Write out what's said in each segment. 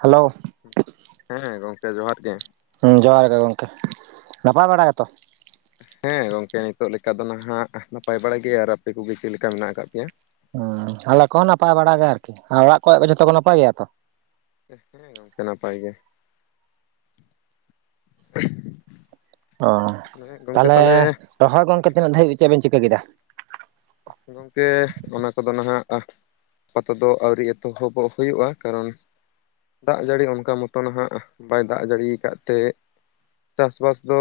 Hello ᱦᱮᱸ ᱜᱚᱝᱠᱮ ᱡᱚᱦᱟᱨ ᱜᱮ ᱦᱩᱸ ᱡᱚᱦᱟᱨ ᱜᱮ ᱜᱚᱝᱠᱮ, ᱱᱟᱯᱟᱭ ᱵᱟᱲᱟ ᱜᱮᱛᱚ? ᱦᱮᱸ ᱜᱚᱝᱠᱮ ᱱᱤᱛᱚᱜ ᱞᱮᱠᱟ ᱫᱚ ᱱᱟᱦᱟᱜ ᱱᱟᱯᱟᱭ ᱵᱟᱲᱟ ᱜᱮᱭᱟ ᱟᱨ ᱟᱯᱮ ᱠᱚᱜᱮ ᱪᱮᱜ ᱞᱮᱠᱟ ᱢᱮᱱᱟᱜ ᱟᱠᱟᱜ ᱯᱮᱭᱟ ᱦᱩᱸ ᱟᱞᱮ ᱠᱚᱦᱚᱸ ᱱᱟᱯᱟᱭ ᱵᱟᱲᱟ ᱜᱮ ᱟᱨᱠᱤ ᱟᱨ ᱚᱲᱟᱜ ᱠᱚᱨᱮᱜ ᱫᱚ ᱡᱷᱚᱛᱚ ᱠᱚ ᱱᱟᱯᱟᱭ ᱜᱮᱭᱟ ᱛᱚ ᱦᱮᱸ ᱜᱚᱝᱠᱮ ᱱᱟᱯᱟᱭ ᱜᱮ [inaudible] ᱚ ᱛᱟᱦᱚᱞᱮ ᱨᱚᱦᱚᱭ ᱜᱚᱝᱠᱮ ᱛᱤᱱᱟᱹᱜ ᱫᱟᱹᱨᱤᱡ ᱪᱮᱫ ᱵᱮᱱ ᱪᱤᱠᱟᱹ ᱠᱮᱫᱟ ᱜᱚᱝᱠᱮ ᱚᱱᱟ ᱠᱚᱫᱚ ᱱᱟᱦᱟᱜ ᱟᱯᱟᱛᱚ ᱫᱚ ᱟᱹᱣᱨᱤ ᱮᱛᱚᱦᱚᱵᱚᱜ ᱦᱩᱭᱩᱜᱼᱟ ᱠᱟᱨᱚᱱ ᱫᱟᱜ ᱡᱟᱹᱲᱤ ᱚᱱᱠᱟ ᱢᱚᱛᱚ ᱱᱟᱦᱟᱜ ᱵᱟᱭ ᱫᱟᱜ ᱡᱟᱹᱲᱤ ᱠᱟᱜ ᱛᱮ ᱪᱟᱥᱵᱟᱥ ᱫᱚ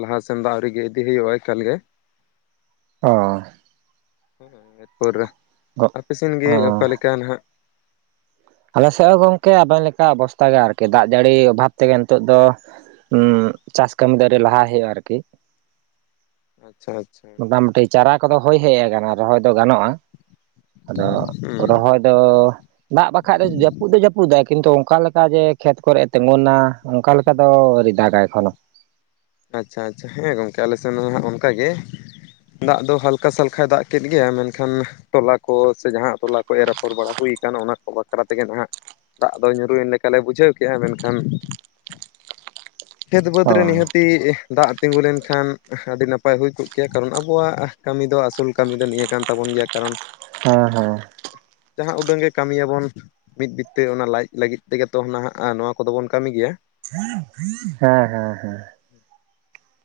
ᱞᱟᱦᱟᱥᱮᱱ ᱫᱚ ᱟᱣᱨᱤ ᱜᱮ ᱤᱫᱤ ᱦᱩᱭᱩᱜᱼᱟ ᱮᱠᱟᱞ ᱜᱮ᱾ ᱚ ᱦᱮᱸ ᱮᱫᱯᱩᱨᱮ ᱜᱚ ᱟᱯᱮᱥᱱ ᱚ ᱜᱤᱭ ᱚᱠᱟ ᱞᱮᱠᱟ ᱱᱟᱦᱟᱜ ᱟᱞᱮ ᱥᱮᱜ ᱦᱚ ᱜᱚᱝᱠᱮ ᱟᱵᱮᱱ ᱞᱮᱠᱟ ᱚᱵᱚᱥᱛᱟ ᱜᱮ ᱟᱨᱠᱤ ᱫᱟᱜ ᱡᱟᱹᱲᱤ ᱚᱵᱷᱟᱵ ᱛᱮᱜᱮ ᱱᱤᱛᱚᱜ ᱫᱚ ᱦᱩᱸ ᱪᱟᱥ ᱠᱟᱹᱢᱤ ᱫᱚ ᱟᱣᱨᱤ ᱞᱟᱦᱟ ᱦᱳᱭᱳᱜ-ᱟ ᱟᱨᱠᱤ ᱟᱪᱪᱷᱟ ᱟᱪᱪᱷᱟ ᱢᱳᱴᱟᱢᱩᱴᱤ ᱪᱟᱨᱟ ᱠᱚᱫᱚ ᱦᱳᱭ ᱦᱮᱡ ᱠᱟᱱᱟ ᱨᱚᱦᱚᱭ ᱫᱚ ᱜᱟᱱᱚᱜᱼᱟ ᱟᱫᱚ ᱦᱩᱸ ᱨᱚᱦᱚᱭ ᱟᱫᱚ ᱫᱟᱜ ᱵᱟᱠᱷᱟᱡ ᱫᱚ ᱡᱟᱹᱯᱩᱫ ᱫᱚ ᱡᱟᱹᱯᱩᱫᱟᱭ ᱠᱤᱱᱛᱩ ᱚᱝᱠᱟ ᱞᱮᱠᱟ ᱡᱮ ᱠᱷᱮᱛ ᱠᱚᱨᱮᱜ ᱮ ᱛᱮᱸᱜᱚᱱᱟ ᱚᱝᱠᱟ ᱞᱮᱠᱟ ᱫᱚ ᱟᱨᱤ ᱫᱟᱜᱟᱭ ᱮᱠᱷᱚᱱ ᱦᱚᱸ ᱟᱪᱪᱷᱟ ᱟᱪᱪᱷᱟ ᱦᱮᱸ ᱜᱚᱝᱠᱮ ᱟᱞᱮ ᱥᱮᱱ ᱦᱚᱸ ᱦᱟᱸᱜ ᱚᱱᱠᱟ ᱜᱮ ᱫᱟᱜ ᱫᱚ ᱦᱟᱞᱠᱟ ᱥᱟᱞᱠᱷᱟᱭ ᱫᱟᱜ ᱠᱮᱫ ᱜᱮᱭᱟ ᱢᱮᱱᱠᱷᱟᱱ ᱛᱚᱞᱟ ᱠᱚ ᱥᱮ ᱡᱟᱦᱟᱸ ᱛᱚᱞᱟ ᱠᱚ ᱮᱨᱟᱯᱷᱚᱨ ᱵᱟᱲᱟ ᱦᱩᱭ ᱠᱟᱱ ᱚᱱᱟ ᱠᱚ ᱵᱟᱠᱷᱨᱟ ᱛᱮᱜᱮ ᱱᱟᱦᱟᱜ ᱫᱟᱜ ᱫᱚᱭ ᱧᱩᱨᱩᱭᱮᱱ ᱞᱮᱠᱟᱞᱮ ᱵᱩᱡᱷᱟᱹᱣ ᱠᱮᱜᱼᱟ ᱢᱮᱱᱠᱷᱟᱱ [inaudible] ᱠᱷᱮᱛ ᱵᱟᱹᱫᱽ ᱚ ᱨᱮ ᱱᱤᱦᱟᱹᱛ ᱛᱤᱡ ᱫᱟᱜ ᱛᱤᱸᱜᱩ ᱞᱮᱱᱠᱷᱟᱱ ᱟᱹᱰᱤ ᱱᱟᱯᱟᱭ ᱦᱩᱭ ᱠᱚᱜ ᱠᱮᱭᱟ ᱠᱟᱨᱚᱱ ᱟᱵᱚᱣᱟᱜ ᱠᱟᱹᱢᱤ ᱫᱚ ᱟᱥᱩᱞ ᱠᱟᱹᱢᱤ ᱫᱚ ᱱᱤᱭᱟᱹ ᱠᱟᱱ ᱛᱟᱵᱚᱱ ᱜᱮᱭᱟ ᱠᱟᱨᱚᱱ ᱦᱮᱸ ᱦᱮᱸ ᱡᱟᱦᱟᱸ ᱩᱰᱟᱹᱝ ᱜᱮ ᱠᱟᱹᱢᱤᱭᱟᱵᱚᱱ ᱢᱤᱫ ᱵᱤᱛᱛᱟᱹ ᱚᱱᱟ ᱞᱟᱡ ᱞᱟᱹᱜᱤᱫ ᱛᱮᱜᱮᱛᱚ ᱱᱟᱦᱟᱜ ᱱᱚᱣᱟ ᱠᱚᱫᱚ ᱵᱚᱱ ᱠᱟᱹᱢᱤ ᱜᱮᱭᱟ ᱦᱮᱸ ᱦᱮᱸ ᱦᱮᱸ [inaudible]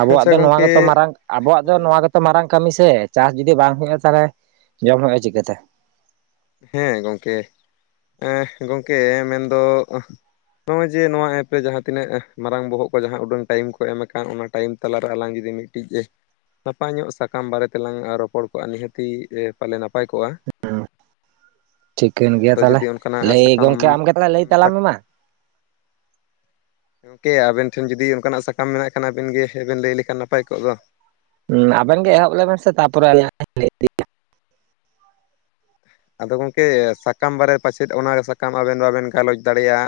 ᱟᱵᱚᱣᱟᱜ ᱟᱪᱪᱷᱟ ᱫᱚ ᱱᱚᱣᱟ ᱜᱚᱝᱠᱮ ᱜᱮᱛᱚ ᱢᱟᱨᱟᱝ ᱟᱵᱚᱣᱟᱜ ᱫᱚ ᱦᱮᱸ ᱱᱚᱣᱟ ᱜᱮᱛ ᱛᱚ ᱢᱟᱨᱟᱝ ᱠᱟᱹᱢᱤ ᱥᱮ ᱪᱟᱥ ᱡᱩᱫᱤ ᱵᱟᱝ ᱦᱩᱭᱩᱜᱼᱟ ᱛᱟᱦᱚᱞᱮ ᱡᱚᱢ ᱦᱩᱭᱩᱜᱼᱟ ᱪᱤᱠᱟᱹᱛᱮ ᱦᱮᱸ ᱜᱚᱝᱠᱮ ᱮᱸ ᱜᱚᱝᱠᱮ ᱢᱮᱱᱫᱚ ᱱᱚᱜᱼᱚᱭ ᱡᱮ ᱱᱚᱣᱟ ᱮᱯ ᱨᱮ ᱡᱟᱦᱟᱸ ᱛᱤᱱᱟᱹᱜ ᱢᱟᱨᱟᱝ ᱵᱚᱦᱚᱜ ᱠᱚ ᱡᱟᱦᱟᱸ ᱩᱰᱟᱹᱝ ᱴᱟᱭᱤᱢ ᱠᱚ ᱮᱢ ᱟᱠᱟᱱ ᱚᱱᱟ ᱴᱟᱭᱤᱢ ᱛᱟᱞᱟᱨᱮ ᱟᱞᱟᱝ ᱡᱩᱫᱤ ᱢᱤᱫ ᱴᱤᱡ ᱱᱟᱯᱟᱭ ᱧᱚᱜ ᱥᱟᱠᱟᱢ ᱵᱟᱨᱮ ᱛᱮᱞᱟᱝ ᱟᱨᱚᱯᱚᱲ ᱠᱚᱜᱼᱟ ᱱᱤᱦᱟᱹᱛᱤ ᱯᱟᱞᱮ ᱱᱟᱯᱟᱭ ᱠᱚᱜᱼᱟ᱾ ᱴᱷᱤᱠᱟᱹᱱ ᱦᱮᱸ ᱜᱮᱭᱟ ᱟᱫᱚ ᱛᱟᱦᱞᱮ ᱡᱩᱫᱤ ᱚᱱᱠᱟᱱᱟᱜ ᱞᱟᱹᱭ ᱥᱟᱠᱟᱢ ᱜᱚᱝᱠᱮ ᱟᱢ ᱜᱮ ᱛᱟᱦᱞᱮ ᱞᱟᱹᱭ ᱛᱟᱞᱟᱝ ᱢᱮ ᱢᱟ ᱜᱚᱢᱠᱮ ᱟᱵᱮᱱ ᱴᱷᱮᱱ ᱡᱩᱫᱤ ᱱᱚᱠᱟᱱᱟᱜ ᱥᱟᱠᱟᱢ ᱢᱮᱱᱟᱜ ᱠᱷᱟᱱ ᱟᱵᱤᱱ ᱜᱮ ᱦᱮᱵᱮᱱ ᱞᱟᱹᱭ ᱞᱮᱠᱷᱟᱱ ᱱᱟᱯᱟᱭ ᱠᱚᱜ ᱫᱚ ᱩᱸ ᱟᱵᱮᱱ ᱜᱮ ᱮᱦᱚᱵ ᱞᱮᱵᱮᱱ ᱥᱮ ᱛᱟᱯᱚᱨᱮ ᱟᱞᱤᱧ ᱦᱟᱸᱜ ᱞᱤᱧ [unintelligible] ᱟᱫᱚ ᱜᱚᱝᱠᱮ ᱥᱟᱠᱟᱢ ᱵᱟᱨᱮ ᱯᱟᱪᱮᱫ ᱚᱱᱟ ᱥᱟᱠᱟᱢ ᱟᱵᱮᱱ ᱵᱟᱵᱮᱱ ᱜᱟᱞᱚᱪ ᱫᱟᱲᱮᱭᱟᱜᱼᱟ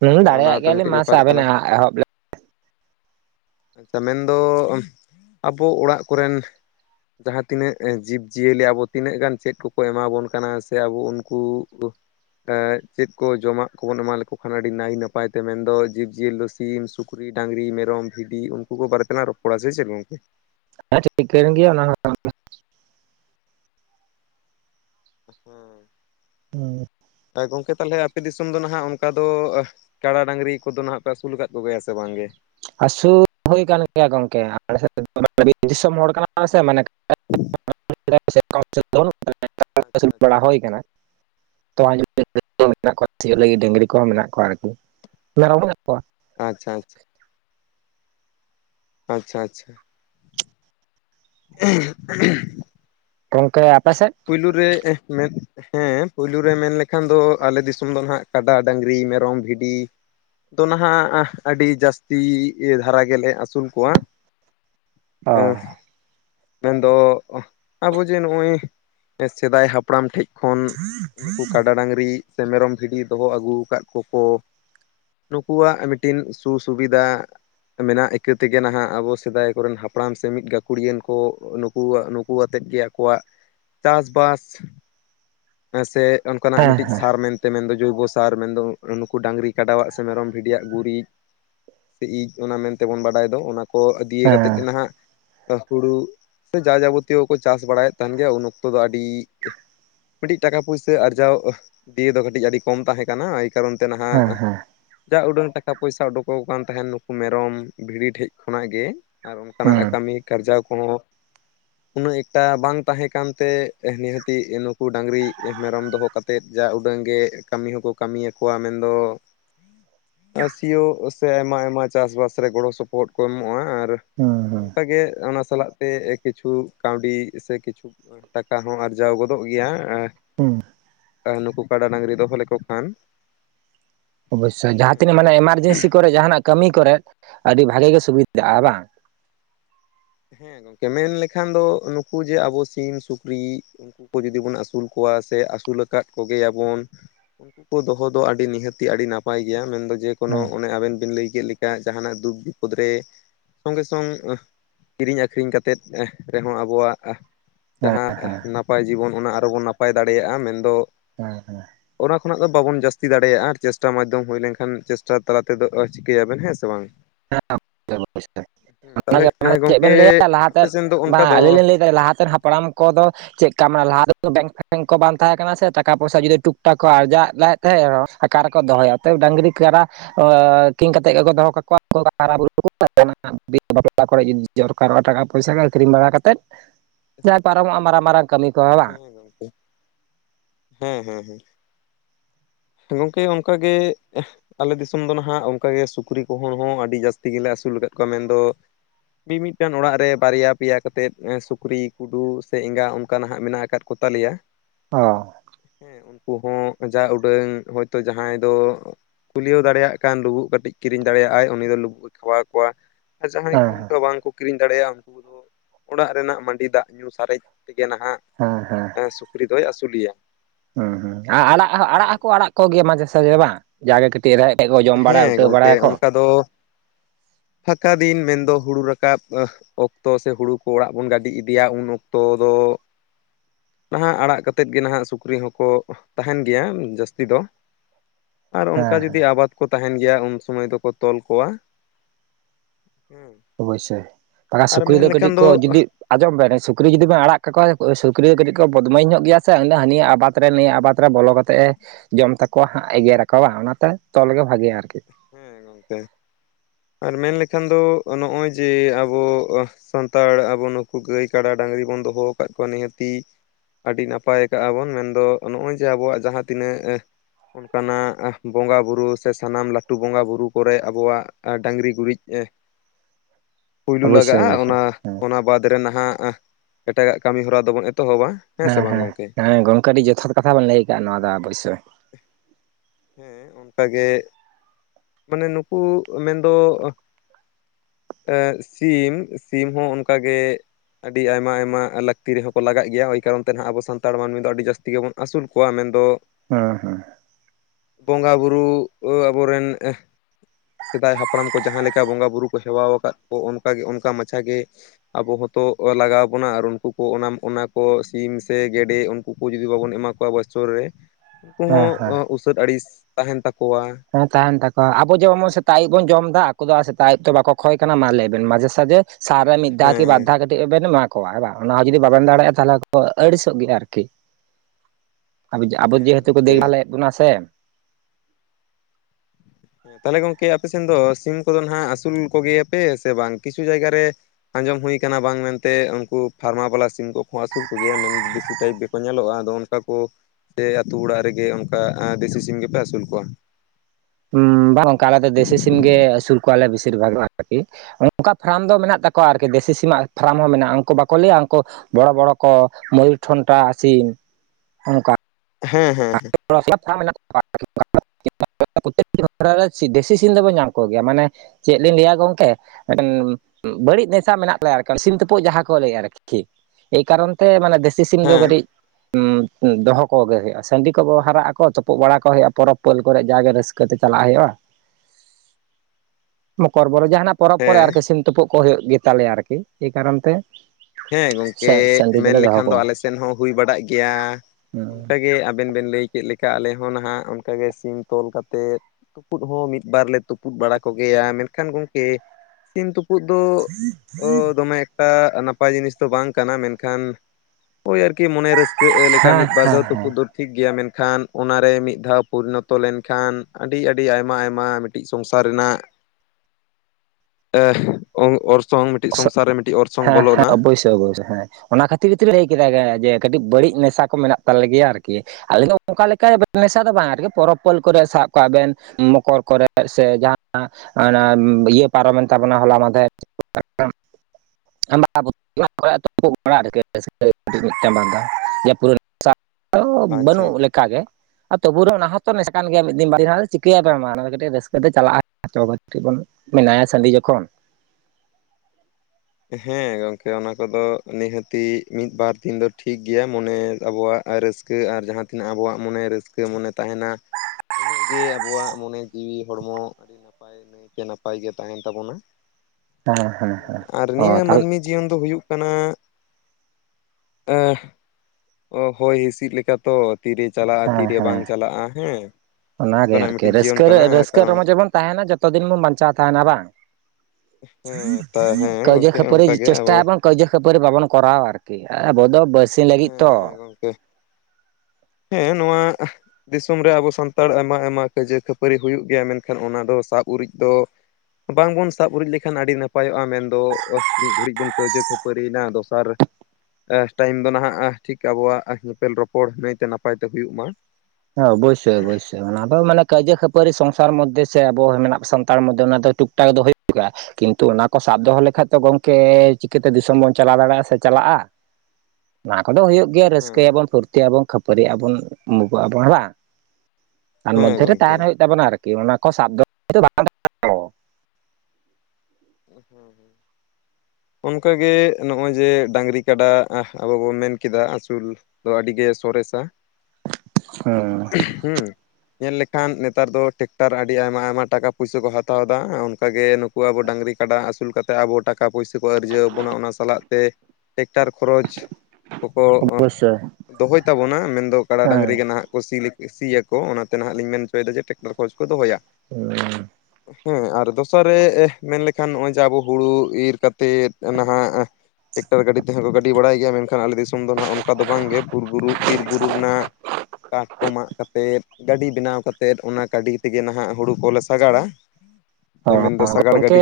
ᱦᱩᱸ ᱫᱟᱲᱮᱭᱟᱜ ᱜᱮᱭᱟᱞᱤᱢ ᱢᱟᱥᱮ ᱵᱮᱯᱟᱨ ᱟᱵᱮᱱ ᱠᱟᱱᱟ ᱦᱟᱸᱜ ᱮᱦᱚᱵ ᱞᱮ ᱟᱪᱪᱷᱟ ᱢᱮᱱᱫᱚ ᱟᱵᱚ ᱚᱲᱟᱜ ᱠᱚᱨᱮᱱ ᱡᱟᱦᱟᱸ ᱛᱤᱱᱟᱹᱜ ᱡᱤᱵᱽ-ᱡᱤᱭᱟᱹᱞᱤ ᱟᱵᱚ ᱛᱤᱱᱟᱹᱜ ᱜᱟᱱ ᱪᱮᱫ ᱠᱚ ᱠᱚ ᱮᱢᱟᱵᱚᱱ ᱠᱟᱱᱟ ᱥᱮ ᱟᱵᱚ ᱩᱱᱠᱩ ᱟᱸ ᱪᱮᱫ ᱠᱚ ᱡᱚᱢᱟᱜ ᱠᱚᱵᱚᱱ ᱮᱢᱟ ᱞᱮᱠᱚ ᱠᱷᱟᱱ ᱟᱹᱰᱤ ᱱᱟᱭ ᱱᱟᱯᱟᱭ ᱛᱮ ᱢᱮᱱᱫᱚ ᱡᱤᱵ ᱡᱤᱭᱟᱹᱞᱤ ᱫᱚ ᱥᱤᱢ ᱥᱩᱠ ᱥᱩᱠᱷᱨᱤ ᱰᱟᱝᱨᱤ ᱢᱮᱨᱚᱢ ᱵᱷᱤᱰᱤ ᱩᱱᱠᱩ ᱠᱚ ᱵᱟᱨᱮ ᱛᱮᱱᱟᱜ ᱨᱚᱯᱚᱲᱟ ᱥᱮ ᱪᱮᱫ ᱜᱚᱝᱠᱮ ᱟᱨ ᱪᱮᱫ ᱠᱟᱱ ᱜᱮᱭᱟ ᱚᱱᱟᱢᱟ ᱦᱮᱸ ᱦᱚ ᱦᱚᱸ ᱜᱚᱝᱠᱮ ᱛᱟᱦᱚᱞᱮ ᱟᱯᱮ ᱫᱤᱥᱚᱢ ᱫᱚ ᱱᱟᱦᱟᱜ ᱚᱱᱠᱟ ᱫᱚ ᱠᱟᱲᱟ ᱰᱟᱝᱨᱤ ᱠᱚᱫᱚ ᱱᱟᱜ ᱯᱮ ᱟᱹᱥᱩᱞ ᱟᱠᱟᱫ ᱠᱚᱜᱮᱭᱟ ᱥᱮ ᱵᱟᱝᱜᱮ? ᱦᱟᱹᱥᱩ ᱦᱩᱭ ᱠᱟᱱ ᱜᱮᱭᱟ ᱜᱚᱝᱠᱮ ᱟᱞᱮ ᱥᱮᱫ ᱵᱤᱨ ᱫᱤᱥᱚᱢ ᱦᱚᱲ ᱠᱟᱱᱟᱞᱮ ᱥᱮ ᱢᱟᱱᱮ [unintelligible] ᱥᱮᱱ ᱟᱪᱪᱷᱟ ᱵᱟᱲᱟ ᱟᱪᱪᱷᱟ ᱦᱩᱭ ᱟᱠᱟᱱᱟ [unintelligible] ᱥᱤᱭᱳᱜ ᱞᱟᱹᱜᱤᱫ ᱰᱟᱝᱨᱤ ᱠᱚᱦᱚᱸ ᱢᱮᱱᱟᱜ ᱠᱚᱣᱟ ᱟᱨᱠᱤ ᱨᱟᱵᱟᱝ ᱮᱫ ᱠᱚᱣᱟ ᱟᱪᱪᱷᱟ ᱟᱪᱪᱷᱟ ᱟᱪᱪᱷᱟ ᱟᱪᱪᱷᱟ [unintelligible] ᱜᱚᱢᱠᱮ ᱟᱯᱮ ᱥᱮᱫ ᱯᱩᱭᱞᱩ ᱨᱮ ᱢᱮᱫ ᱦᱮᱸ ᱯᱳᱭᱞᱳ ᱨᱮ ᱢᱮᱱ ᱞᱮᱠᱷᱟᱱ ᱫᱚ ᱟᱞᱮ ᱫᱤᱥᱚᱢ ᱫᱚ ᱦᱟᱜ ᱠᱟᱰᱟ ᱰᱟᱹᱝᱨᱤ ᱢᱮᱨᱚᱢ ᱵᱷᱤᱰᱤ ᱟᱫᱚ ᱱᱟᱦᱟᱜ ᱟᱹᱰᱤ ᱡᱟᱹᱥᱛᱤ ᱤᱭᱟᱹ ᱫᱷᱟᱨᱟ ᱜᱮᱞᱮ ᱟᱹᱥᱩᱞ ᱠᱚᱣᱟ ᱚ ᱦᱮᱸ ᱢᱮᱱᱫᱚ ᱟᱵᱚ ᱡᱮ ᱱᱚᱜᱼᱚᱭ ᱥᱮᱫᱟᱭ ᱦᱟᱯᱲᱟᱢ ᱴᱷᱮᱡ ᱠᱷᱚᱱ ᱱᱩᱠᱩ ᱠᱟᱰᱟ ᱰᱝᱨᱤ ᱥᱮ ᱢᱮᱨᱚᱢ ᱵᱷᱤᱰᱤ ᱫᱚᱦᱚ ᱟᱹᱜᱩ ᱟᱠᱟᱫ ᱠᱚᱠᱚ ᱱᱩᱠᱩᱣᱟᱜ ᱢᱤᱫᱴᱤᱱ ᱥᱩ ᱥᱩᱵᱤᱫᱷᱟ ᱢᱮᱱᱟᱜ ᱠᱷᱟᱹ ᱛᱮᱜᱮ ᱱᱟᱦᱟᱜ ᱟᱵᱚ ᱥᱮᱫᱟᱭ ᱠᱚᱨᱮᱱ ᱦᱟᱯᱲᱟᱢ ᱥᱮ ᱢᱤᱫ ᱜᱟᱹᱠᱷᱩᱲᱤᱭᱟᱹᱱ ᱠᱚ ᱱᱩᱠᱩᱣᱟᱜ ᱱᱩᱠᱩ ᱟᱛᱮᱜ ᱜᱮ ᱟᱠᱚᱣᱟᱜ ᱪᱟᱥᱵᱟᱥ ᱦᱮᱸ ᱥᱮ ᱚᱱᱠᱟᱱᱟᱜ ᱦᱮᱸ ᱦᱮᱸ ᱢᱤᱫᱴᱤᱡ ᱥᱟᱨ ᱢᱮᱱᱛ ᱛᱮ ᱢᱮᱱᱫᱚ ᱡᱳᱭᱵᱚᱥᱟᱨ ᱢᱮᱱᱫᱚ ᱱᱩᱠᱩ ᱰᱟᱹᱟᱝᱨᱤ ᱠᱟᱰᱟᱣᱟᱜ ᱥᱮ ᱢᱮᱨᱚᱢ ᱵᱷᱤᱰᱤᱭᱟᱜ ᱜᱩᱨᱤᱡ ᱥᱤᱢ ᱤᱡ ᱚᱱᱟ ᱢᱮᱱᱛᱮᱵᱚᱱ ᱵᱟᱰᱟᱭ ᱫᱚ ᱚᱱᱟ ᱠᱚ ᱫᱤᱭᱮᱹ ᱠᱚᱛᱮ ᱦᱮᱸ ᱜᱮ ᱱᱟᱦᱟᱜ ᱦᱩᱲᱩ ᱥᱮ ᱡᱟ ᱡᱟᱵᱚᱛᱤᱭᱚ ᱠᱚ ᱪᱟᱥ ᱵᱟᱲᱟᱭᱮᱫ ᱛᱟᱦᱮᱱ ᱜᱮᱭᱟ ᱩᱱ ᱚᱠᱛᱚ ᱫᱚ ᱟᱹᱰᱤ ᱠᱟᱹᱴᱤᱡ ᱴᱟᱠᱟ ᱯᱩᱭᱥᱟᱹ ᱟᱨᱡᱟᱣ ᱫᱤᱭᱮ ᱫᱚ ᱠᱟᱹᱴᱤᱡ ᱟᱹᱰᱤ ᱠᱚᱢ ᱛᱟᱦᱮᱸ ᱠᱟᱱᱟ ᱮᱭ ᱠᱟᱨᱚᱱ ᱛᱮ ᱱᱟᱦᱟᱜ ᱦᱮᱸ ᱦᱮᱸ ᱡᱟ ᱩᱰᱟᱹᱝ ᱴᱟᱠᱟ ᱯᱚᱭᱥᱟ ᱩᱰᱩᱠᱚᱜ ᱟᱠᱟᱱ ᱛᱟᱸᱦᱮᱫ ᱱᱩᱠᱩ ᱢᱮᱨᱚᱢ ᱵᱷᱤᱲᱤ ᱴᱷᱮᱡ ᱠᱷᱚᱱᱟᱜ ᱜᱮ ᱟᱨ ᱚᱱᱠᱟᱱᱟᱜ ᱦᱩᱸ ᱠᱟᱹᱢᱤ ᱠᱟᱨᱡᱟᱣ ᱠᱚᱦᱚᱸ ᱩᱱᱟᱹᱜ ᱮᱠᱴᱟ ᱵᱟᱝ ᱛᱟᱦᱮᱸ ᱠᱟᱱᱛᱮ ᱱᱤᱦᱟᱹᱛᱤ ᱱᱩᱠᱩ ᱰᱟᱝᱨᱤ ᱢᱮᱨᱚᱢ ᱫᱚᱦᱚ ᱠᱟᱛᱮᱫ ᱡᱟ ᱩᱰᱟᱹᱝ ᱜᱮ ᱠᱟᱹᱢᱤ ᱦᱚᱸᱠᱚ ᱠᱟᱹᱢᱤᱭᱟᱠᱚᱣᱟ ᱢᱮᱱᱫᱚ [unintelligible] ᱟᱨ ᱥᱤᱭᱳᱜ ᱥᱮ ᱟᱭᱢᱟ ᱟᱭᱢᱟ ᱪᱟᱥ ᱵᱟᱥ ᱨᱮ ᱜᱚᱲᱚ ᱥᱚᱯᱚᱦᱚᱫ ᱠᱚ ᱮᱢᱚᱜᱼᱟ ᱟᱨ ᱦᱩᱸ ᱦᱩᱸ ᱚᱱᱠᱟᱜᱮ ᱚᱱᱟ ᱥᱟᱞᱟᱜ ᱛᱮ ᱠᱤᱪᱷᱩ ᱠᱟᱹᱣᱰᱤ ᱥᱮ ᱠᱤᱪᱷᱩ ᱴᱟᱠᱟ ᱦᱚᱸ ᱟᱨᱡᱟᱣ ᱜᱚᱫᱚᱜ ᱜᱮᱭᱟ ᱟᱨ ᱦᱩᱸ ᱟᱨ ᱱᱩᱠᱩ ᱠᱟᱰᱟ ᱰᱟᱝᱨᱤ ᱫᱚᱦᱚ ᱞᱮᱠᱚ ᱠᱷᱟᱱ ᱚᱵᱚᱥᱥᱳ ᱡᱟᱦᱟᱸ ᱦᱮᱸ ᱛᱤᱱᱟᱹᱜ ᱢᱟᱱᱮ ᱮᱢᱟᱨᱡᱮᱱᱥᱤ ᱠᱚᱨᱮ ᱡᱟᱦᱟᱱᱟᱜ ᱠᱟᱹᱢᱤ ᱠᱚᱨᱮ ᱟᱹᱰᱤ ᱵᱷᱟᱜᱤ ᱜᱮ ᱥᱩᱵᱤᱫᱷᱟᱜᱼᱟ ᱵᱟᱝ ᱦᱮᱸ ᱜᱚᱝᱠᱮ ᱢᱮᱱ ᱞᱮᱠᱷᱟᱱ ᱫᱚ ᱱᱩᱠᱩ ᱡᱮ ᱟᱵᱚ ᱥᱤᱢ ᱥᱩᱠᱨᱤ ᱩᱱᱠᱩ ᱠᱚ ᱡᱩᱫᱤ ᱵᱚᱱ ᱟᱹᱥᱩᱞ ᱠᱚᱣᱟ ᱥᱮ ᱟᱹᱥᱩᱞ ᱟᱠᱟᱫ ᱠᱚᱜᱮᱭᱟᱵᱚᱱ ᱩᱱᱠᱩ ᱠᱚ ᱫᱚᱦᱚ ᱫᱚ ᱟᱹᱰᱤ ᱱᱤᱦᱟᱹᱛᱤ ᱟᱹᱰᱤ ᱱᱟᱯᱟᱭ ᱜᱮᱭᱟ ᱢᱮᱱᱫᱚ ᱡᱮ ᱠᱚᱱᱳ ᱦᱮᱸ ᱚᱱᱮ ᱟᱵᱮᱱ ᱵᱮᱱ ᱞᱟᱹᱭ ᱠᱮᱫ ᱞᱮᱠᱟ ᱡᱟᱦᱟᱱᱟᱜ ᱫᱩᱠ ᱵᱤᱯᱚᱫ ᱨᱮ ᱥᱚᱸᱜᱮ ᱥᱚᱝ ᱠᱤᱨᱤᱧ ᱟᱹᱠᱷᱨᱤᱧ ᱠᱟᱛᱮᱫ ᱨᱮᱦᱚᱸ ᱟᱵᱚᱣᱟᱜ ᱦᱮᱸ ᱡᱟᱦᱟᱸ ᱱᱟᱯ ᱴ--ᱟᱭ ᱡᱤᱵᱚᱱ ᱚᱱᱟ ᱟᱨᱦᱚᱵᱚᱱ ᱱᱟᱯᱟᱭ ᱫᱟᱲᱮᱭᱟᱜᱼᱟ ᱢᱮᱱᱫᱚ ᱦᱮᱸ ᱦᱮᱸ ᱚᱱᱟ ᱠᱷᱚᱱᱟᱜ ᱫᱚ ᱵᱟᱵᱚᱱ ᱡᱟᱹᱥᱛᱤ ᱫᱟᱲᱮᱭᱟᱜᱼᱟ ᱟᱨ ᱪᱮᱥᱴᱟ ᱢᱟᱫᱽᱫᱷᱚᱢ ᱦᱩᱭ ᱞᱮᱱᱠᱷᱟᱱ ᱪᱮᱥᱴᱟ ᱛᱟᱞᱟ ᱛᱮᱫᱚ ᱪᱤᱠᱟᱹᱭᱟᱵᱱ ᱦᱮᱸ ᱥᱮ ᱵᱟᱝ ᱦᱮᱸ ᱦᱚᱸ ᱛᱟᱦᱚᱞᱮ ᱚᱱᱟᱜᱮ ᱢᱟᱱᱮ ᱦᱮᱸ ᱪᱮᱫ ᱜᱚᱝᱠᱮ ᱵᱮᱱ ᱞᱟᱹᱭᱟ ᱞᱟᱦᱟᱛᱮ ᱟᱯᱮ ᱥᱮᱱ ᱫᱚ ᱚᱱᱠᱟ ᱵᱟᱝ ᱫᱚ ᱟᱹᱞᱤᱧ ᱞᱤᱧ ᱞᱟᱹᱭ ᱮᱫᱟ ᱞᱟᱦᱟᱛᱮᱱ ᱦᱟᱯᱲᱟᱢ ᱠᱚᱫᱚ ᱪᱮᱫ ᱞᱮᱠᱟ ᱢᱟᱱᱮ ᱞᱟᱦᱟ ᱛᱮᱫᱚ ᱵᱮᱝᱠ ᱯᱷᱮᱸᱠ ᱠᱚ ᱵᱟᱝ ᱛᱟᱦᱮᱸ ᱠᱟᱱᱟ ᱥᱮ ᱴᱟᱠᱟ ᱯᱚᱭᱥᱟ ᱡᱩᱫᱤ ᱴᱩᱠ ᱴᱟᱠ ᱠᱚ ᱟᱨᱡᱟᱜ ᱣᱮᱫ ᱜᱚᱝᱠᱮ ᱟᱠᱟ ᱨᱮᱠᱚ ᱫᱚᱦᱚᱭᱟ ᱰᱟᱝᱨᱤ ᱠᱟᱰᱟ ᱠᱤᱨᱤᱧ ᱠᱟᱛᱮᱫ ᱜᱮᱠᱚ ᱫᱚᱦᱚ ᱠᱟᱠᱚᱣᱟ [unintelligible] ᱫᱚᱨᱠᱟᱨᱚᱜᱼᱟ ᱴᱟᱠᱟ ᱯᱚᱭᱥᱟ ᱟᱹᱠᱷᱨᱤᱧ ᱵᱟᱲᱟ ᱠᱟᱛᱮᱫ ᱾ ᱡᱟ ᱯᱟᱨᱚᱢᱚᱜᱼᱟ ᱢᱟᱨᱟᱝ ᱢᱟᱨᱟᱝ ᱠᱟᱹᱢᱤ ᱾ ᱦᱮᱸ ᱜᱚᱝᱠᱮ ᱦᱮᱸ ᱦᱮᱸ ᱦᱮᱸ ᱾ ᱜᱚᱝᱠᱮ ᱚᱱᱠᱟᱜᱮ [inaudible] ᱟᱞᱮ ᱫᱤᱥᱚᱢ ᱫᱚ ᱱᱟᱦᱟᱜ ᱚᱱᱠᱟᱜᱮ ᱥᱩᱠᱨᱤ ᱠᱚᱦᱚᱸ ᱦᱚᱸ ᱟᱹᱰᱤ ᱡᱟᱹᱥᱛᱤ ᱜᱮᱞᱮ ᱟᱹᱥᱩᱞ ᱟᱠᱟᱫ ᱠᱚᱣᱟ ᱢᱮᱱᱫᱚ, ᱢᱤᱼᱢᱤᱫᱴᱟᱝ ᱚᱲᱟᱜ ᱨᱮ ᱵᱟᱨᱭᱟ ᱯᱮᱭᱟ ᱠᱟᱛᱮᱫ ᱥᱩᱠᱨᱤ ᱠᱩᱰᱩ ᱥᱮ ᱮᱸᱜᱟ ᱚᱱᱠᱟᱱᱟᱜ ᱦᱟᱸᱜ ᱢᱮᱱᱟᱜ ᱟᱠᱟᱫ ᱠᱚᱛᱟᱞᱮᱭᱟ, ᱚ ᱦᱮᱸ ᱩᱱᱠᱩ ᱦᱚᱸ ᱡᱟ ᱩᱰᱟᱹᱝ ᱦᱚᱭᱛᱳ ᱡᱟᱦᱟᱸᱭ ᱫᱚ᱾ ᱠᱩᱞᱭᱟᱹᱣ ᱫᱟᱲᱮᱭᱟᱜ ᱠᱟᱱ ᱞᱩᱵᱩᱜ ᱠᱟᱹᱴᱤᱡ ᱠᱤᱨᱤᱧ ᱫᱟᱲᱮᱭᱟᱜᱼᱟᱭ ᱩᱱᱤ ᱫᱚ ᱞᱩᱵᱩᱜ ᱮ ᱠᱷᱟᱣᱟ ᱠᱚᱣᱟ ᱟᱨ ᱡᱟᱦᱟᱸᱭ ᱠᱚ ᱦᱮᱸ ᱩᱱᱠᱟ ᱵᱟᱝᱠᱚ ᱠᱤᱨᱤᱧ ᱫᱟᱲᱮᱭᱟᱜ ᱩᱱᱠᱩ ᱫᱚ ᱚᱲᱟᱜ ᱨᱮᱱᱟᱜ ᱢᱟᱺᱰᱤ ᱫᱟᱜ ᱧᱩ ᱥᱟᱨᱮᱡ ᱛᱮᱜᱮ ᱱᱟᱦᱟᱜ ᱦᱮᱸ ᱦᱮᱸ ᱥᱩᱠᱨᱤ ᱫᱚᱭ ᱟᱹᱥᱩᱞ ᱮᱭᱟ ᱾ ᱦᱩᱸ ᱦᱩᱸ ᱟᱨ ᱟᱲᱟᱜ ᱟᱲᱟᱜ ᱦᱚᱸᱠᱚ ᱟᱲᱟᱜ ᱠᱚᱜᱮᱭᱟ ᱢᱟᱡᱷᱮ ᱥᱟᱡᱷᱮ ᱵᱟᱝ ᱡᱟᱜᱮ ᱫᱚ ᱠᱟᱹᱴᱤᱡ ᱾ ᱛᱮᱨᱟ ᱟᱠᱚ ᱡᱚᱢ ᱵᱟᱲᱟᱭᱟ ᱩᱴᱟᱹ ᱵᱟᱲᱟᱭᱟᱠᱚ᱾ ᱟᱫᱚ ᱯᱷᱟᱸᱠᱟ ᱫᱤᱱ ᱢᱮᱱᱫᱚ ᱦᱩᱲᱩ ᱨᱟᱠᱟᱵ-ᱟ ᱚᱠᱛᱚ ᱥᱮ ᱦᱩᱲᱩ ᱠᱚ ᱚᱲᱟᱜ ᱵᱚᱱ ᱜᱟᱹᱰᱤ ᱤᱫᱤᱭᱟ ᱩᱱ ᱚᱠᱛᱚ ᱫᱚ, ᱱᱟᱦᱟᱜ ᱟᱲᱟᱜ ᱠᱟᱛᱮᱫ ᱜᱮ ᱱᱟᱦᱟᱜ ᱥᱩᱠᱨᱤ ᱦᱚᱸᱠᱚ ᱛᱟᱦᱮᱱ ᱜᱮᱭᱟ ᱡᱟᱹᱥᱛᱤ ᱫᱚ᱾ [unintelligible] ᱟᱨ ᱚᱱᱠᱟ ᱡᱩᱫᱤ ᱟᱵᱟᱫ ᱠᱚ ᱛᱟᱦᱮᱱ ᱜᱮᱭᱟ ᱩᱱ ᱥᱚᱢᱚᱭ ᱫᱚᱠᱚ ᱛᱚᱞ ᱠᱚᱣᱟ᱾ ᱦᱮᱸ ᱚᱵᱚᱥᱳᱭ ᱵᱟᱠᱷᱟᱡ ᱟᱨ ᱥᱩᱠᱨᱤ ᱢᱮᱱ ᱫᱚ ᱞᱮᱠᱷᱟᱱ ᱠᱟᱹᱴᱤᱡ ᱠᱚ ᱡᱩᱫᱤ᱾ ᱟᱸᱚᱢ ᱵᱮᱱ ᱥᱩᱠᱨᱤ ᱡᱩᱫᱤ ᱵᱮᱱ ᱟᱲᱟᱜ ᱠᱟᱠᱚᱣᱟ ᱥᱩᱠᱨᱤ ᱫᱚ ᱠᱟᱹᱴᱤᱡ ᱠᱚ ᱵᱚᱫᱽᱢᱟᱥ ᱧᱚᱜ ᱜᱮᱭᱟ ᱥᱮ, ᱩᱱᱫᱚ ᱦᱟᱹᱱᱤ ᱟᱵᱟᱫᱽ᱾ ᱨᱮ ᱱᱤᱭᱟᱹ ᱟᱵᱟᱫᱽ ᱨᱮ ᱵᱚᱞᱚ ᱠᱟᱛᱮᱜ ᱮ ᱡᱚᱢ ᱛᱟᱠᱚᱣᱟ ᱦᱟᱸᱜ ᱮᱜᱮᱨ ᱟᱠᱚ ᱚᱱᱟᱛᱮ ᱛᱚᱞ ᱜᱮ ᱵᱷᱟᱜᱮᱹᱭᱟ ᱟᱨᱠᱤ, ᱦᱮᱸ ᱜᱚᱝᱠᱮ ᱟᱨ ᱢᱮᱱ ᱞᱮᱠᱷᱟᱱ ᱫᱚ ᱱᱚᱜᱼᱚᱭ ᱡᱮᱹ ᱟᱵᱚ᱾ ᱥᱟᱱᱛᱟᱲ ᱟᱵᱚ ᱱᱩᱠᱩ ᱜᱟᱹᱭ ᱠᱟᱰᱟ ᱰᱟᱝᱨᱤ ᱵᱚᱱ ᱫᱚᱦᱚ ᱟᱠᱟᱫ ᱠᱚᱣᱟ ᱱᱤᱦᱟᱹᱛᱤ, ᱟᱹᱰᱤ ᱱᱟᱯᱟᱭ ᱟᱠᱟᱜᱼᱟ ᱵᱚᱱ ᱢᱮᱱᱫᱚ ᱱᱚᱜᱼᱚᱭ ᱡᱮᱹ ᱟᱵᱚᱣᱟᱜ ᱡᱟᱦᱟᱸᱛᱤᱱᱟᱹᱜ ᱚᱱᱠᱟᱱᱟᱜ ᱵᱚᱸᱜᱟ ᱵᱩᱨᱩ ᱥᱮ ᱥᱟᱱᱟᱢ ᱞᱟ ᱮᱠᱴᱩ ᱵᱚᱸᱜᱟ ᱵᱩᱨᱩ ᱠᱚᱨᱮ ᱟᱵᱚᱣᱟᱜ ᱰᱟᱝᱨᱤ ᱜᱩᱨᱤᱡ᱾ ᱯᱩᱭᱞᱩ ᱚᱵᱚᱥᱥᱳᱭ ᱞᱟᱜᱟᱜᱼᱟ ᱚᱵᱚᱥᱥᱳᱭ ᱚᱱᱟ, ᱚᱱᱟ ᱵᱟᱫᱽ ᱨᱮ ᱱᱟᱦᱟᱜ ᱮᱴᱟᱜᱟᱜ ᱠᱟᱹᱢᱤ ᱦᱚᱨᱟ ᱫᱚᱵᱚᱱ ᱮᱛᱚᱦᱚᱵᱟ᱾ ᱦᱮᱸ ᱥᱮ ᱵᱟᱝ ᱦᱮᱸ ᱜᱚᱝᱠᱮ ᱦᱮᱸ ᱜᱚᱝᱠᱮ ᱟᱹᱰᱤ ᱡᱚᱛᱷᱟᱛ ᱠᱟᱛᱷᱟ ᱵᱚᱱ ᱞᱟᱹᱭ ᱟᱠᱟᱫ ᱱᱚᱣᱟ ᱫᱚ ᱚᱵᱚᱥᱳᱭ᱾ ᱦᱮᱸ ᱚᱱᱠᱟᱜᱮ ᱢᱟᱱᱮ ᱱᱩᱠᱩ ᱢᱮᱱᱫᱚ ᱮ ᱥᱤᱢ, ᱥᱤᱢ ᱦᱚᱸ ᱚᱱᱠᱟᱜᱮ᱾ ᱟᱹᱰᱤ ᱟᱭᱢᱟ ᱟᱭᱢᱟ ᱞᱟᱹᱠᱛᱤ ᱨᱮᱸᱦᱚ ᱠᱚ ᱞᱟᱜᱟᱜ ᱜᱮᱭᱟ ᱚᱭ ᱠᱟᱨᱚᱱ ᱛᱮ ᱱᱟᱦᱟᱜ ᱟᱵᱚ ᱥᱟᱱᱛᱟᱲ ᱢᱟᱹᱱᱢᱤ ᱫᱚ ᱟᱹᱰᱤ ᱡᱟᱹᱥᱛᱤ ᱜᱮᱵᱚᱱ ᱟᱹᱥᱩᱞ ᱠᱚᱣᱟ ᱢᱮᱱᱫᱚ᱾ ᱦᱮᱸ ᱦᱮᱸ ᱵᱚᱸᱜᱟ ᱵᱩᱨᱩ ᱟᱵᱚᱨᱮᱱ ᱮᱸ ᱥᱮᱫᱟᱭ ᱦᱟᱯᱲᱟᱢ ᱠᱚ ᱡᱟᱦᱟᱸ ᱞᱮᱠᱟ ᱵᱚᱸᱜᱟᱼ ᱵᱩᱨᱩ ᱠᱚ ᱦᱮᱣᱟ ᱟᱠᱟᱫ ᱠᱚ ᱚᱱᱠᱟᱜᱮ ᱚᱱᱠᱟ ᱢᱟᱪᱷᱟ ᱜᱮ, ᱟᱵᱚ ᱦᱚᱸᱛᱚ ᱞᱟᱜᱟᱣ ᱟᱵᱚᱱᱟ ᱟᱨ ᱩᱱᱠᱩ ᱠᱚ ᱚᱱᱟ ᱚᱱᱟ ᱠᱚ ᱥᱤᱢ ᱥᱮ ᱜᱮᱰᱮ, ᱩᱱᱠᱩ ᱠᱚ ᱡᱩᱫᱤ ᱵᱟᱵᱚᱱ ᱮᱢᱟ ᱠᱚᱣᱟ ᱵᱚᱪᱷᱚᱨ ᱨᱮ ᱩᱱᱠᱩ ᱦᱮᱸ ᱦᱚᱸ ᱦᱮᱸ ᱩᱥᱟᱹᱫ ᱟᱹᱲᱤᱥ ᱛᱟᱦᱮᱸᱱ ᱛᱟᱠᱚᱣᱟ, ᱦᱮᱸ ᱛᱟᱦᱮᱱ ᱛᱟᱠᱚᱣᱟ, ᱟᱵᱚ ᱡᱮᱢᱚᱱ ᱥᱮᱛᱟᱜ ᱟᱹᱭᱩᱵ ᱵᱚᱱ ᱡᱚᱢ ᱮᱫᱟ ᱟᱠᱚ ᱫᱚ ᱥᱮᱛᱟᱜ ᱟᱹᱭᱩᱵ ᱫᱚ ᱵᱟᱠᱚ ᱠᱷᱚᱭ ᱠᱟᱱᱟ ᱢᱟ ᱞᱟᱹᱭᱵᱮᱱ ᱢᱟᱡᱷᱮ ᱥᱟᱡᱷᱮ ᱥᱟᱞ ᱨᱮ ᱢᱤᱫ ᱫᱷᱟᱣ ᱠᱤ ᱵᱟᱨ ᱦᱮᱸ ᱫᱷᱟᱣ ᱠᱟᱛᱮ ᱠᱟᱹᱴᱤᱡ ᱵᱮᱱ ᱮᱢᱟ ᱠᱚᱣᱟ ᱮ ᱵᱟᱝ ᱚᱱᱟ ᱦᱚᱸ ᱡᱩᱫᱤ ᱵᱟᱵᱮᱱ ᱫᱟᱲᱮᱭᱟᱜᱼᱟ ᱛᱟᱦᱚᱞᱮ ᱟᱹᱲᱤᱥᱚᱜ ᱜᱮᱭᱟ ᱟᱹᱨᱠᱤ ᱾ ᱟᱵᱚ ᱦᱮᱸ ᱡᱮᱦᱮᱛᱩ ᱠᱚ ᱫᱮᱠ ᱜᱚᱝᱠᱮ ᱵᱷᱟᱞ ᱮᱫ ᱵᱚᱱᱟ ᱥᱮ, ᱛᱟᱦᱚᱞᱮ ᱜᱚᱝᱠᱮ ᱟᱯᱮ ᱥᱮᱱ ᱫᱚ ᱥᱤᱢ ᱠᱚᱫᱚ ᱱᱟᱦᱟᱜ ᱟᱹᱥᱩᱞ ᱠᱚᱜᱮᱭᱟᱯᱮ ᱥᱮ ᱵᱟᱝ ᱠᱤᱪᱷᱩ ᱡᱟᱭᱜᱟ ᱨᱮ ᱟᱸᱡᱚᱢ ᱦᱩᱭ ᱠᱟᱱᱟ ᱵᱟᱝ ᱢᱮᱱᱛᱮ ᱩᱱᱠᱩ ᱯᱷᱟᱨᱢᱟ ᱵᱟᱞᱟ ᱥᱤᱢ ᱠᱚᱠᱚ ᱟᱹᱥᱩᱞ ᱠᱚᱜᱮᱭᱟ ᱢᱮᱱ ᱫᱮᱥᱤ ᱴᱟᱭᱤᱯ ᱜᱮᱠᱚ ᱧᱮᱞᱚᱜᱼᱟ ᱟᱫᱚ ᱚᱠᱟ ᱥᱮ ᱟᱛᱳ ᱚᱲᱟᱜ ᱨᱮᱜᱮ ᱚᱱᱠᱟ ᱫᱮᱥᱤ ᱥᱤᱢ ᱜᱮᱯᱮ ᱟᱹᱥᱩᱞ ᱠᱚᱣᱟ, ᱦᱩᱸ ᱵᱟᱝ ᱚᱱᱠᱟ ᱟᱞᱮ ᱫᱚ ᱫᱮᱥᱤ ᱥᱤᱢ ᱜᱮ ᱟᱹᱥᱩᱞ ᱠᱚᱣᱟᱞᱮ ᱵᱮᱥᱤᱨ ᱵᱷᱟᱜ ᱟᱹᱨᱠᱤ ᱚᱱᱠᱟ ᱯᱷᱨᱟᱢ ᱫᱚ ᱢᱮᱱᱟᱜ ᱛᱟᱠᱚᱣᱟ ᱟᱹᱨᱠᱤ ᱫᱮᱥᱤ ᱥᱤᱢᱟᱜ ᱯᱷᱨᱟᱢ ᱦᱚᱸ ᱢᱮᱱᱟᱜᱼᱟ ᱩᱱᱠᱩ ᱵᱟᱠᱚ ᱞᱟᱹᱭᱟ ᱩᱱᱠᱩ ᱵᱚᱲᱚ ᱵᱚᱲᱚ ᱠᱚ ᱢᱚᱭᱩᱨ ᱴᱷᱚᱱᱴᱟ ᱥᱤᱢ ᱚᱱᱠᱟ, ᱦᱮᱸ ᱦᱮᱸ ᱦᱮᱸ [unintelligible] ᱫᱮᱥᱤ ᱥᱤᱢ ᱫᱚᱵᱚᱱ ᱧᱟᱢ ᱠᱚᱜᱮᱭᱟ ᱢᱟᱱᱮ ᱪᱮᱫ ᱞᱤᱧ ᱞᱟᱹᱭᱟ ᱜᱚᱢᱠᱮ ᱢᱤᱫᱴᱮᱱ ᱵᱟᱹᱲᱤᱡ ᱱᱮᱥᱟ ᱢᱮᱱᱟᱜ ᱛᱟᱞᱮᱭᱟ ᱟᱨᱠᱤ ᱥᱤᱢ ᱛᱩᱯᱩᱜ ᱡᱟᱦᱟᱸ ᱠᱚ ᱞᱟᱹᱭᱮᱫ ᱟᱨᱠᱤ ᱮᱭ ᱠᱟᱨᱚᱱ ᱛᱮ ᱢᱟᱱᱮ ᱫᱮᱥᱤ ᱥᱤᱢ ᱫᱚ ᱦᱮᱸ ᱠᱟᱹᱴᱤᱡ ᱫᱚᱦᱚ ᱠᱚᱜᱮ ᱦᱩᱭᱩᱜ ᱟ ᱥᱟᱺᱰᱤ ᱠᱚ ᱠᱚ ᱦᱟᱨᱟᱜ ᱟᱠᱚ ᱛᱩᱯᱩᱜ ᱵᱟᱲᱟ ᱠᱚ ᱦᱩᱭᱩᱜᱼᱟ ᱯᱚᱨᱚᱵᱽ ᱯᱟᱹᱞ ᱠᱚᱨᱮ ᱡᱟᱜᱮ ᱨᱟᱹᱥᱠᱟᱹ ᱛᱮ ᱪᱟᱞᱟᱜ ᱦᱩᱭᱩᱜᱼᱟ ᱢᱚᱠᱚᱨᱵᱚᱞᱮ ᱡᱟᱦᱟᱱᱟᱜ ᱯᱚᱨᱚᱵᱽ ᱠᱚᱨᱮ ᱦᱮᱸ ᱟᱨᱠᱤ ᱥᱤᱢ ᱛᱩᱯᱩᱜ ᱠᱚ ᱦᱩᱭᱩᱜ ᱜᱮᱛᱟᱞᱮᱭᱟ ᱟᱨᱠᱤ ᱮᱭ ᱠᱟᱨᱚᱱ ᱛᱮ ᱦᱮᱸ ᱜᱚᱝᱠᱮ ᱥᱟᱺᱰᱤ ᱫᱚᱞᱮ ᱢᱮᱱ ᱫᱚᱦᱚ ᱞᱮᱠᱷᱟᱱ ᱫᱚ ᱠᱚᱣᱟ ᱟᱞᱮ ᱥᱮᱫ ᱦᱚᱸ ᱦᱩᱭ ᱵᱟᱲᱟᱜ ᱜᱮᱭᱟ ᱦᱮᱸ ᱚᱱᱠᱟᱜᱮ ᱟᱵᱮᱱ ᱵᱮᱱ ᱞᱟᱹᱭ ᱠᱮᱫ ᱞᱮᱠᱟ ᱟᱞᱮ ᱦᱚᱸ ᱱᱟᱦᱟᱜ ᱚᱱᱠᱟᱜᱮ ᱥᱤᱢ ᱛᱚᱞ ᱠᱟᱛᱮᱫ ᱛᱩᱯᱩᱫ ᱦᱚᱸ ᱢᱤᱫᱵᱟᱨ ᱞᱮ ᱛᱩᱯᱩᱫ ᱵᱟᱲᱟ ᱠᱚᱜᱮᱭᱟ ᱢᱮᱱᱠᱷᱟᱱ ᱜᱚᱢᱠᱮ ᱥᱤᱢ ᱛᱩᱯᱩᱫ ᱫᱚ ᱫᱚᱢᱮ ᱮᱠᱴᱟ ᱱᱟᱯ ᱱᱟᱯᱟᱭ ᱡᱤᱱᱤᱥ ᱫᱚ ᱵᱟᱝ ᱠᱟᱱᱟ ᱢᱮᱱᱠᱷᱟᱱ ᱳᱭ ᱟᱨᱠᱤ ᱢᱚᱱᱮ ᱨᱟᱹᱥᱠᱟᱹᱜ ᱞᱮᱠᱟ ᱦᱮᱸ ᱢᱤᱫ ᱵᱟᱨ ᱦᱮᱸ ᱫᱷᱟᱣ ᱛᱩᱯᱩᱜ ᱫᱚ ᱴᱷᱤᱠ ᱜᱮᱭᱟ ᱢᱮᱱᱠᱷᱟᱱ ᱚᱱᱟᱨᱮ ᱢᱤᱫ ᱫᱷᱟᱣ ᱯᱚᱨᱤᱱᱚᱛᱚ ᱞᱮᱱᱠᱷᱟᱱ ᱟᱹᱰᱤ ᱟᱹᱰᱤ ᱟᱭᱢᱟ ᱟᱭᱢᱟ ᱠᱟᱹᱴᱤᱡ ᱥᱚᱝᱥᱟᱨ ᱨᱮᱱᱟᱜ [unintelligible] ᱮ [unintelligible] [unintelligible] ᱦᱮᱸ ᱦᱮᱸ ᱚᱵᱚᱥᱚᱭ ᱚᱵᱚᱥ ᱦᱮᱸ ᱾ ᱚᱱᱟ ᱠᱷᱟᱹᱛᱤᱨ ᱜᱮᱛᱤᱧ ᱞᱟᱹᱭ ᱠᱮᱫᱟ ᱡᱮ ᱠᱟᱹᱴᱤᱡ ᱵᱟᱹᱲᱤᱡ ᱱᱮᱥᱟ ᱠᱚ ᱢᱮᱱᱟᱜ ᱛᱟᱞᱮ ᱜᱮᱭᱟ ᱟᱨᱠᱤ ᱾ ᱟᱞᱤᱧ ᱫᱚ ᱚᱱᱠᱟ ᱞᱮᱠᱟ ᱱᱮᱥᱟ ᱫᱚ ᱵᱟᱝᱟ ᱟᱨᱠᱤ ᱯᱚᱨᱚᱵᱽ ᱯᱟᱹᱞ ᱠᱚᱨᱮ ᱥᱟᱵ ᱠᱟᱜ ᱵᱮᱱ ᱢᱚᱠᱚᱨ ᱠᱚᱨᱮ ᱥᱮ ᱡᱟᱦᱱᱟᱜ ᱚᱱᱟ ᱤᱭᱟᱹ ᱯᱟᱨᱚᱢᱮᱱ ᱛᱟᱵᱚᱱᱟ ᱦᱚᱞᱟ ᱢᱟᱫᱷᱮᱨ [unintelligible] ᱟᱢᱟᱵᱚᱛᱤ ᱠᱚᱨᱮ ᱛᱳᱯᱳᱫ ᱵᱟᱲᱟᱜ [unintelligible] ᱟᱪᱪᱷᱟ ᱵᱟᱹᱱᱩᱜ ᱞᱮᱠᱟᱜᱮ ᱟᱨ ᱛᱚᱵᱩᱨᱮ ᱚᱱᱟ ᱦᱚᱸᱛᱚ ᱱᱮᱥᱟ ᱠᱟᱱ ᱜᱮᱭᱟ ᱢᱤᱫ ᱫᱤᱱ ᱟᱨ ᱪᱤᱠᱟᱹᱭᱟ ᱯᱮ ᱢᱟ ᱚᱱᱟ ᱠᱟᱹᱴᱤᱡ ᱨᱟᱹᱥᱠᱟᱹ ᱛᱮ ᱪᱟᱞᱟᱜᱼᱟ ᱵᱚᱱ ᱢᱮᱱᱟᱭᱟ ᱥᱟᱺᱰᱤ ᱡᱚᱠᱷᱚᱱ ᱦᱮᱸ ᱜᱚᱢᱠᱮ ᱚᱱᱟ ᱠᱚᱫᱚ ᱱᱤᱦᱟᱹᱛᱤ ᱢᱤᱫ ᱵᱟᱨ ᱫᱤᱱ ᱫᱚ ᱴᱷᱤᱠ ᱜᱮᱭᱟ ᱢᱚᱱᱮ ᱟᱵᱚᱣᱟᱜ ᱨᱟᱹᱥᱠᱟᱹ ᱨᱟᱹᱥᱠᱟᱹ ᱟᱨ ᱡᱟᱦᱟᱸ ᱛᱤᱱᱟᱹᱜ ᱟᱵᱚᱣᱟᱜ ᱢᱚᱱᱮ ᱨᱟᱹᱥᱠᱟᱹ ᱢᱚᱱᱮ ᱛᱟᱦᱮᱱᱟ ᱩᱱᱟᱹᱜ ᱜᱮ ᱟᱵᱚᱣᱟᱜ ᱢᱚᱱᱮ ᱡᱤᱣᱤ ᱦᱚᱲᱢᱚ ᱟᱹᱰᱤ ᱱᱟᱯᱟᱭ ᱾ ᱱᱟᱯᱟᱭ ᱱᱟᱭᱠᱮ ᱱᱟᱯᱟᱭ ᱜᱮ ᱛᱟᱦᱮᱱ ᱛᱟᱵᱚᱱᱟ ᱾ ᱦᱮᱸ ᱦᱮᱸ ᱦᱮᱸ ᱾ ᱱᱤᱭᱟᱹ ᱢᱟᱹᱱᱢᱤ ᱡᱤᱭᱚᱱ ᱫᱚ ᱦᱩᱭᱩᱜ ᱠᱟᱱᱟ ᱟᱺᱦ ᱚ ᱦᱚᱭ ᱦᱤᱸᱥᱤᱫ ᱞᱮᱠᱟ ᱛᱚ ᱛᱤᱨᱮ ᱪᱟᱞᱟᱜᱼᱟ ᱦᱮᱸ ᱛᱤᱨᱮ ᱦᱮᱸ ᱵᱟᱝ ᱪᱟᱞᱟᱜᱼᱟ ᱦᱮᱸ ᱾ ᱚᱱᱟᱜᱮ ᱟᱨᱠᱤ ᱨᱟᱹᱥᱠᱟᱹ ᱨᱟᱹᱥᱠᱟᱹ ᱨᱚᱢᱚᱡ ᱜᱮᱵᱚᱱ ᱛᱟᱦᱮᱱᱟ ᱡᱚᱛᱚ ᱫᱤᱱ ᱵᱚᱱ ᱵᱟᱧᱪᱟᱣ ᱛᱟᱦᱮᱱᱟ ᱵᱟᱝ ᱦᱮᱸ ᱛᱟ ᱦᱮᱸ ᱾ ᱠᱟᱣᱹᱡᱟ ᱜᱚᱝᱠᱮ ᱠᱷᱟᱹᱯᱟᱨᱤ ᱚᱱᱠᱟᱜᱮ ᱪᱮᱥᱴᱟ ᱟᱵᱚ ᱵᱟᱝ ᱠᱟᱹᱭᱡᱟ ᱠᱷᱯᱟᱹᱨᱤ ᱵᱟᱵᱚᱱ ᱠᱚᱨᱟᱣᱟ ᱟᱨᱠᱤ ᱟᱵᱚ ᱫᱚ ᱞᱟᱹᱜᱤᱫ ᱛᱚ ᱦᱮᱸ ᱜᱚᱝᱠᱮ ᱾ ᱦᱮᱸ ᱱᱚᱣᱟ ᱫᱤᱥᱚᱢ ᱨᱮ ᱟᱵᱚ ᱥᱟᱱᱛᱟᱲ ᱟᱭᱢᱟ ᱟᱭᱢᱟ ᱠᱟᱹᱭᱡᱟᱹ ᱠᱷᱟᱹᱯᱟᱹᱨᱤ ᱦᱩᱭᱩᱜ ᱜᱮᱭᱟ ᱢᱮᱱᱠᱷᱟᱱ ᱚᱱᱟ ᱫᱚ ᱥᱟᱵ ᱩᱨᱤᱡ ᱫᱚ ᱵᱟᱝᱵᱚᱱ ᱥᱟᱵ ᱩᱨᱤᱡ ᱞᱮᱠᱷᱟᱱ ᱟᱹᱰᱤ ᱱᱟᱯᱟᱭᱚᱜᱼᱟ ᱾ ᱢᱮᱱᱫᱚ ᱢᱤᱫ ᱜᱷᱟᱲᱤᱡ ᱵᱚᱱ ᱠᱟᱹᱭᱣᱡᱟᱹ ᱠᱷᱟᱹᱯᱟᱹᱨᱤᱭᱮᱱᱟ ᱫᱚᱥᱟᱨ ᱴᱟᱭᱤᱢ ᱫᱚ ᱱᱟᱦᱟᱜ ᱴᱷᱤᱠ ᱟᱵᱚᱣᱟᱜ ᱧᱮᱯᱮᱞ ᱨᱚᱯᱚᱲ ᱱᱟᱹᱭᱛᱮ ᱱᱟᱯᱟᱭ ᱛᱮ ᱦᱩᱭᱩᱜ ᱢᱟ ᱾ ᱦᱮ ᱚᱵᱚᱥᱚᱭ ᱚᱵᱚᱥᱚᱭ ᱾ ᱚᱱᱟ ᱫᱚ ᱢᱟᱱᱮ ᱠᱟᱹᱭᱡᱟᱹ ᱠᱷᱟᱹᱯᱟᱹᱨᱤ ᱥᱚᱝᱥᱟᱨ ᱢᱚᱫᱽᱫᱷᱮ ᱥᱮ ᱟᱵᱚ ᱢᱮᱱᱟᱜ ᱵᱚ ᱥᱟᱱᱛᱟᱲ ᱢᱚᱫᱽᱫᱷᱮ ᱚᱱᱟ ᱫᱚ ᱴᱩᱠ ᱴᱟᱠ ᱫᱚ ᱦᱩᱭᱩᱜ ᱠᱟᱜᱼᱟ ᱠᱤᱱᱛᱩ ᱚᱱᱟ ᱠᱚ ᱥᱟᱵ ᱫᱚᱦᱚ ᱞᱮᱠᱷᱟᱡ ᱛᱚ ᱜᱚᱢᱠᱮ ᱪᱤᱠᱟᱹᱛᱮ ᱫᱤᱥᱚᱢ ᱵᱚᱱ ᱪᱟᱞᱟᱣ ᱫᱟᱲᱮᱭᱟᱜᱼᱟ ᱥᱮ ᱪᱟᱞᱟᱜᱼᱟ? ᱚᱱᱟ ᱠᱚᱫᱚ ᱦᱩᱭᱩᱜ ᱜᱮᱭᱟ ᱦᱮᱸ ᱨᱟᱹᱥᱠᱟᱹᱭᱟᱵᱚᱱ ᱯᱷᱚᱨᱛᱤ ᱟᱵᱚᱱ ᱠᱷᱟᱹᱯᱟᱹᱨᱤ ᱟᱵᱚᱱ ᱩᱢᱩᱜᱚᱜ ᱟᱵᱚᱱ ᱵᱟᱝ? ᱛᱟᱨ ᱦᱮᱸ ᱢᱚᱫᱽᱫᱷᱮᱨᱮ ᱜᱚᱝᱠᱮ ᱛᱟᱦᱮᱱ ᱦᱩᱭᱩᱜ ᱛᱟᱵᱚᱱᱟ ᱟᱨᱠᱤ ᱚᱱᱟ ᱠᱚ ᱥᱟᱵ ᱫᱚ ᱵᱟᱝ [unintelligible] ᱚᱱᱠᱟᱜᱮ ᱱᱚᱜᱼᱚᱭ ᱡᱮ ᱰᱟᱹᱝᱨᱤ ᱠᱟᱰᱟ ᱟᱵᱚ ᱵᱚᱱ ᱢᱮᱱ ᱟᱷ ᱠᱮᱫᱟ ᱟᱹᱥᱩᱞ ᱫᱚ ᱟᱹᱰᱤᱜᱮ ᱥᱚᱨᱮᱥᱟ ᱾ ᱦᱮᱸ ᱦᱩᱸ, ᱧᱮᱞ ᱞᱮᱠᱷᱟᱱ ᱱᱮᱛᱟᱨ ᱫᱚ ᱴᱮᱠᱴᱟᱨ ᱟᱹᱰᱤ ᱟᱭᱢᱟ ᱟᱭᱢᱟ ᱴᱟᱠᱟ ᱯᱩᱭᱥᱟᱹ ᱠᱚ ᱦᱟᱛᱟᱣ ᱮᱟ ᱚᱱᱠᱟᱜ ᱜᱮ ᱱᱩᱠᱩ ᱟᱵᱚ ᱰᱟᱹᱝᱨᱤ, ᱠᱟᱰᱟ ᱟᱹᱥᱩᱞ ᱠᱟᱛᱮᱫ ᱟᱵᱚ ᱴᱟᱠᱟ ᱯᱩᱭᱥᱟᱹ ᱠᱚ ᱟᱨᱡᱟᱹᱣ ᱵᱚᱱᱟ ᱚᱱᱟ ᱥᱟᱞᱟᱜ ᱛᱮ ᱴᱮᱠᱴᱟᱨ ᱠᱷᱚᱨᱚᱪ ᱠᱚ ᱠᱚ ᱚᱵᱚᱥᱥᱳᱭ ᱫᱚᱦᱚᱭ ᱛᱟᱵᱚᱱᱟ ᱢᱮᱱ ᱫᱚ ᱠᱟᱰᱟ ᱰᱟᱹᱝᱨᱤ ᱦᱮᱸ ᱜᱮ ᱱᱟᱦᱟᱜ ᱠᱚ ᱥᱤ ᱞᱮ ᱤᱥᱤᱭᱟᱠᱚ ᱚᱱᱟᱛᱮ ᱱᱟᱦᱟᱜ ᱞᱤᱧ ᱢᱮᱱ ᱦᱚᱪᱚᱭᱮᱫᱟ ᱡᱮ ᱴᱮᱠᱴᱟᱨ ᱠᱷᱚᱡ ᱠᱚ ᱫᱚᱦᱚᱭᱟ, [unintelligible] ᱦᱮᱸ ᱟᱨ ᱫᱚᱥᱟᱨ ᱨᱮ ᱢᱮᱱ ᱞᱮᱠᱷ ᱮᱱᱠᱷᱟᱱ ᱱᱚᱜᱼᱚᱭ ᱡᱮ ᱟᱵᱚ ᱦᱩᱲᱩ ᱤᱨ ᱠᱟᱛᱮᱫ ᱱᱟᱦᱟᱜ ᱴᱮᱠᱴᱟᱨ ᱜᱟᱹᱰᱤ ᱛᱮᱦᱚᱸ ᱠᱚ ᱜᱟᱹᱰᱤ ᱵᱟᱲᱟᱭ ᱜᱮᱭᱟ ᱢᱮᱱᱠᱷᱟᱱ ᱟᱞᱮ ᱫᱤᱥᱚᱢ ᱫᱚ ᱦᱟᱸᱜ ᱚᱱᱠᱟ ᱫᱚ ᱵᱟᱝ ᱜᱮ ᱩᱞ ᱵᱩᱞᱩ ᱵᱤᱨ ᱵᱩᱨᱩ ᱨᱮᱱᱟᱜ ᱠᱟᱜ ᱠᱚ ᱢᱟᱜ ᱠᱟᱛᱮᱫ, ᱜᱟᱹᱰᱤ ᱵᱮᱱᱟᱣ ᱠᱟᱛᱮᱫ ᱚᱱᱟ ᱜᱟᱹᱰᱤ ᱛᱮᱜᱮ ᱱᱟᱦᱟᱜ ᱦᱩᱲᱩ ᱠᱚᱞᱮ ᱥᱟᱜᱟᱲᱟ ᱫᱚ ᱢᱮᱱ ᱫᱚ ᱥᱟᱜᱟᱲ ᱜᱟᱰᱤ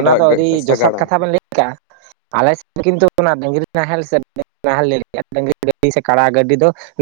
ᱚᱱᱟᱫᱚ ᱟᱹᱰᱤ ᱡᱚᱛᱷᱟᱛ ᱠᱟᱛᱷᱟ ᱵᱮᱱ ᱞᱟᱹᱭ ᱠᱟᱜᱼᱟ ᱾ ᱟᱞᱮ ᱥᱮᱫ ᱫᱚ ᱠᱤᱱᱛᱩ ᱚᱱᱟ ᱰᱟᱝᱨᱤ ᱱᱟᱦᱮᱞ [unintelligible] ᱥᱮ ᱰᱟᱹᱝᱨᱤ ᱜᱟᱹᱰᱤ ᱥᱮ ᱠᱟᱲᱟ ᱜᱟᱹᱰᱤ ᱫᱚ ᱾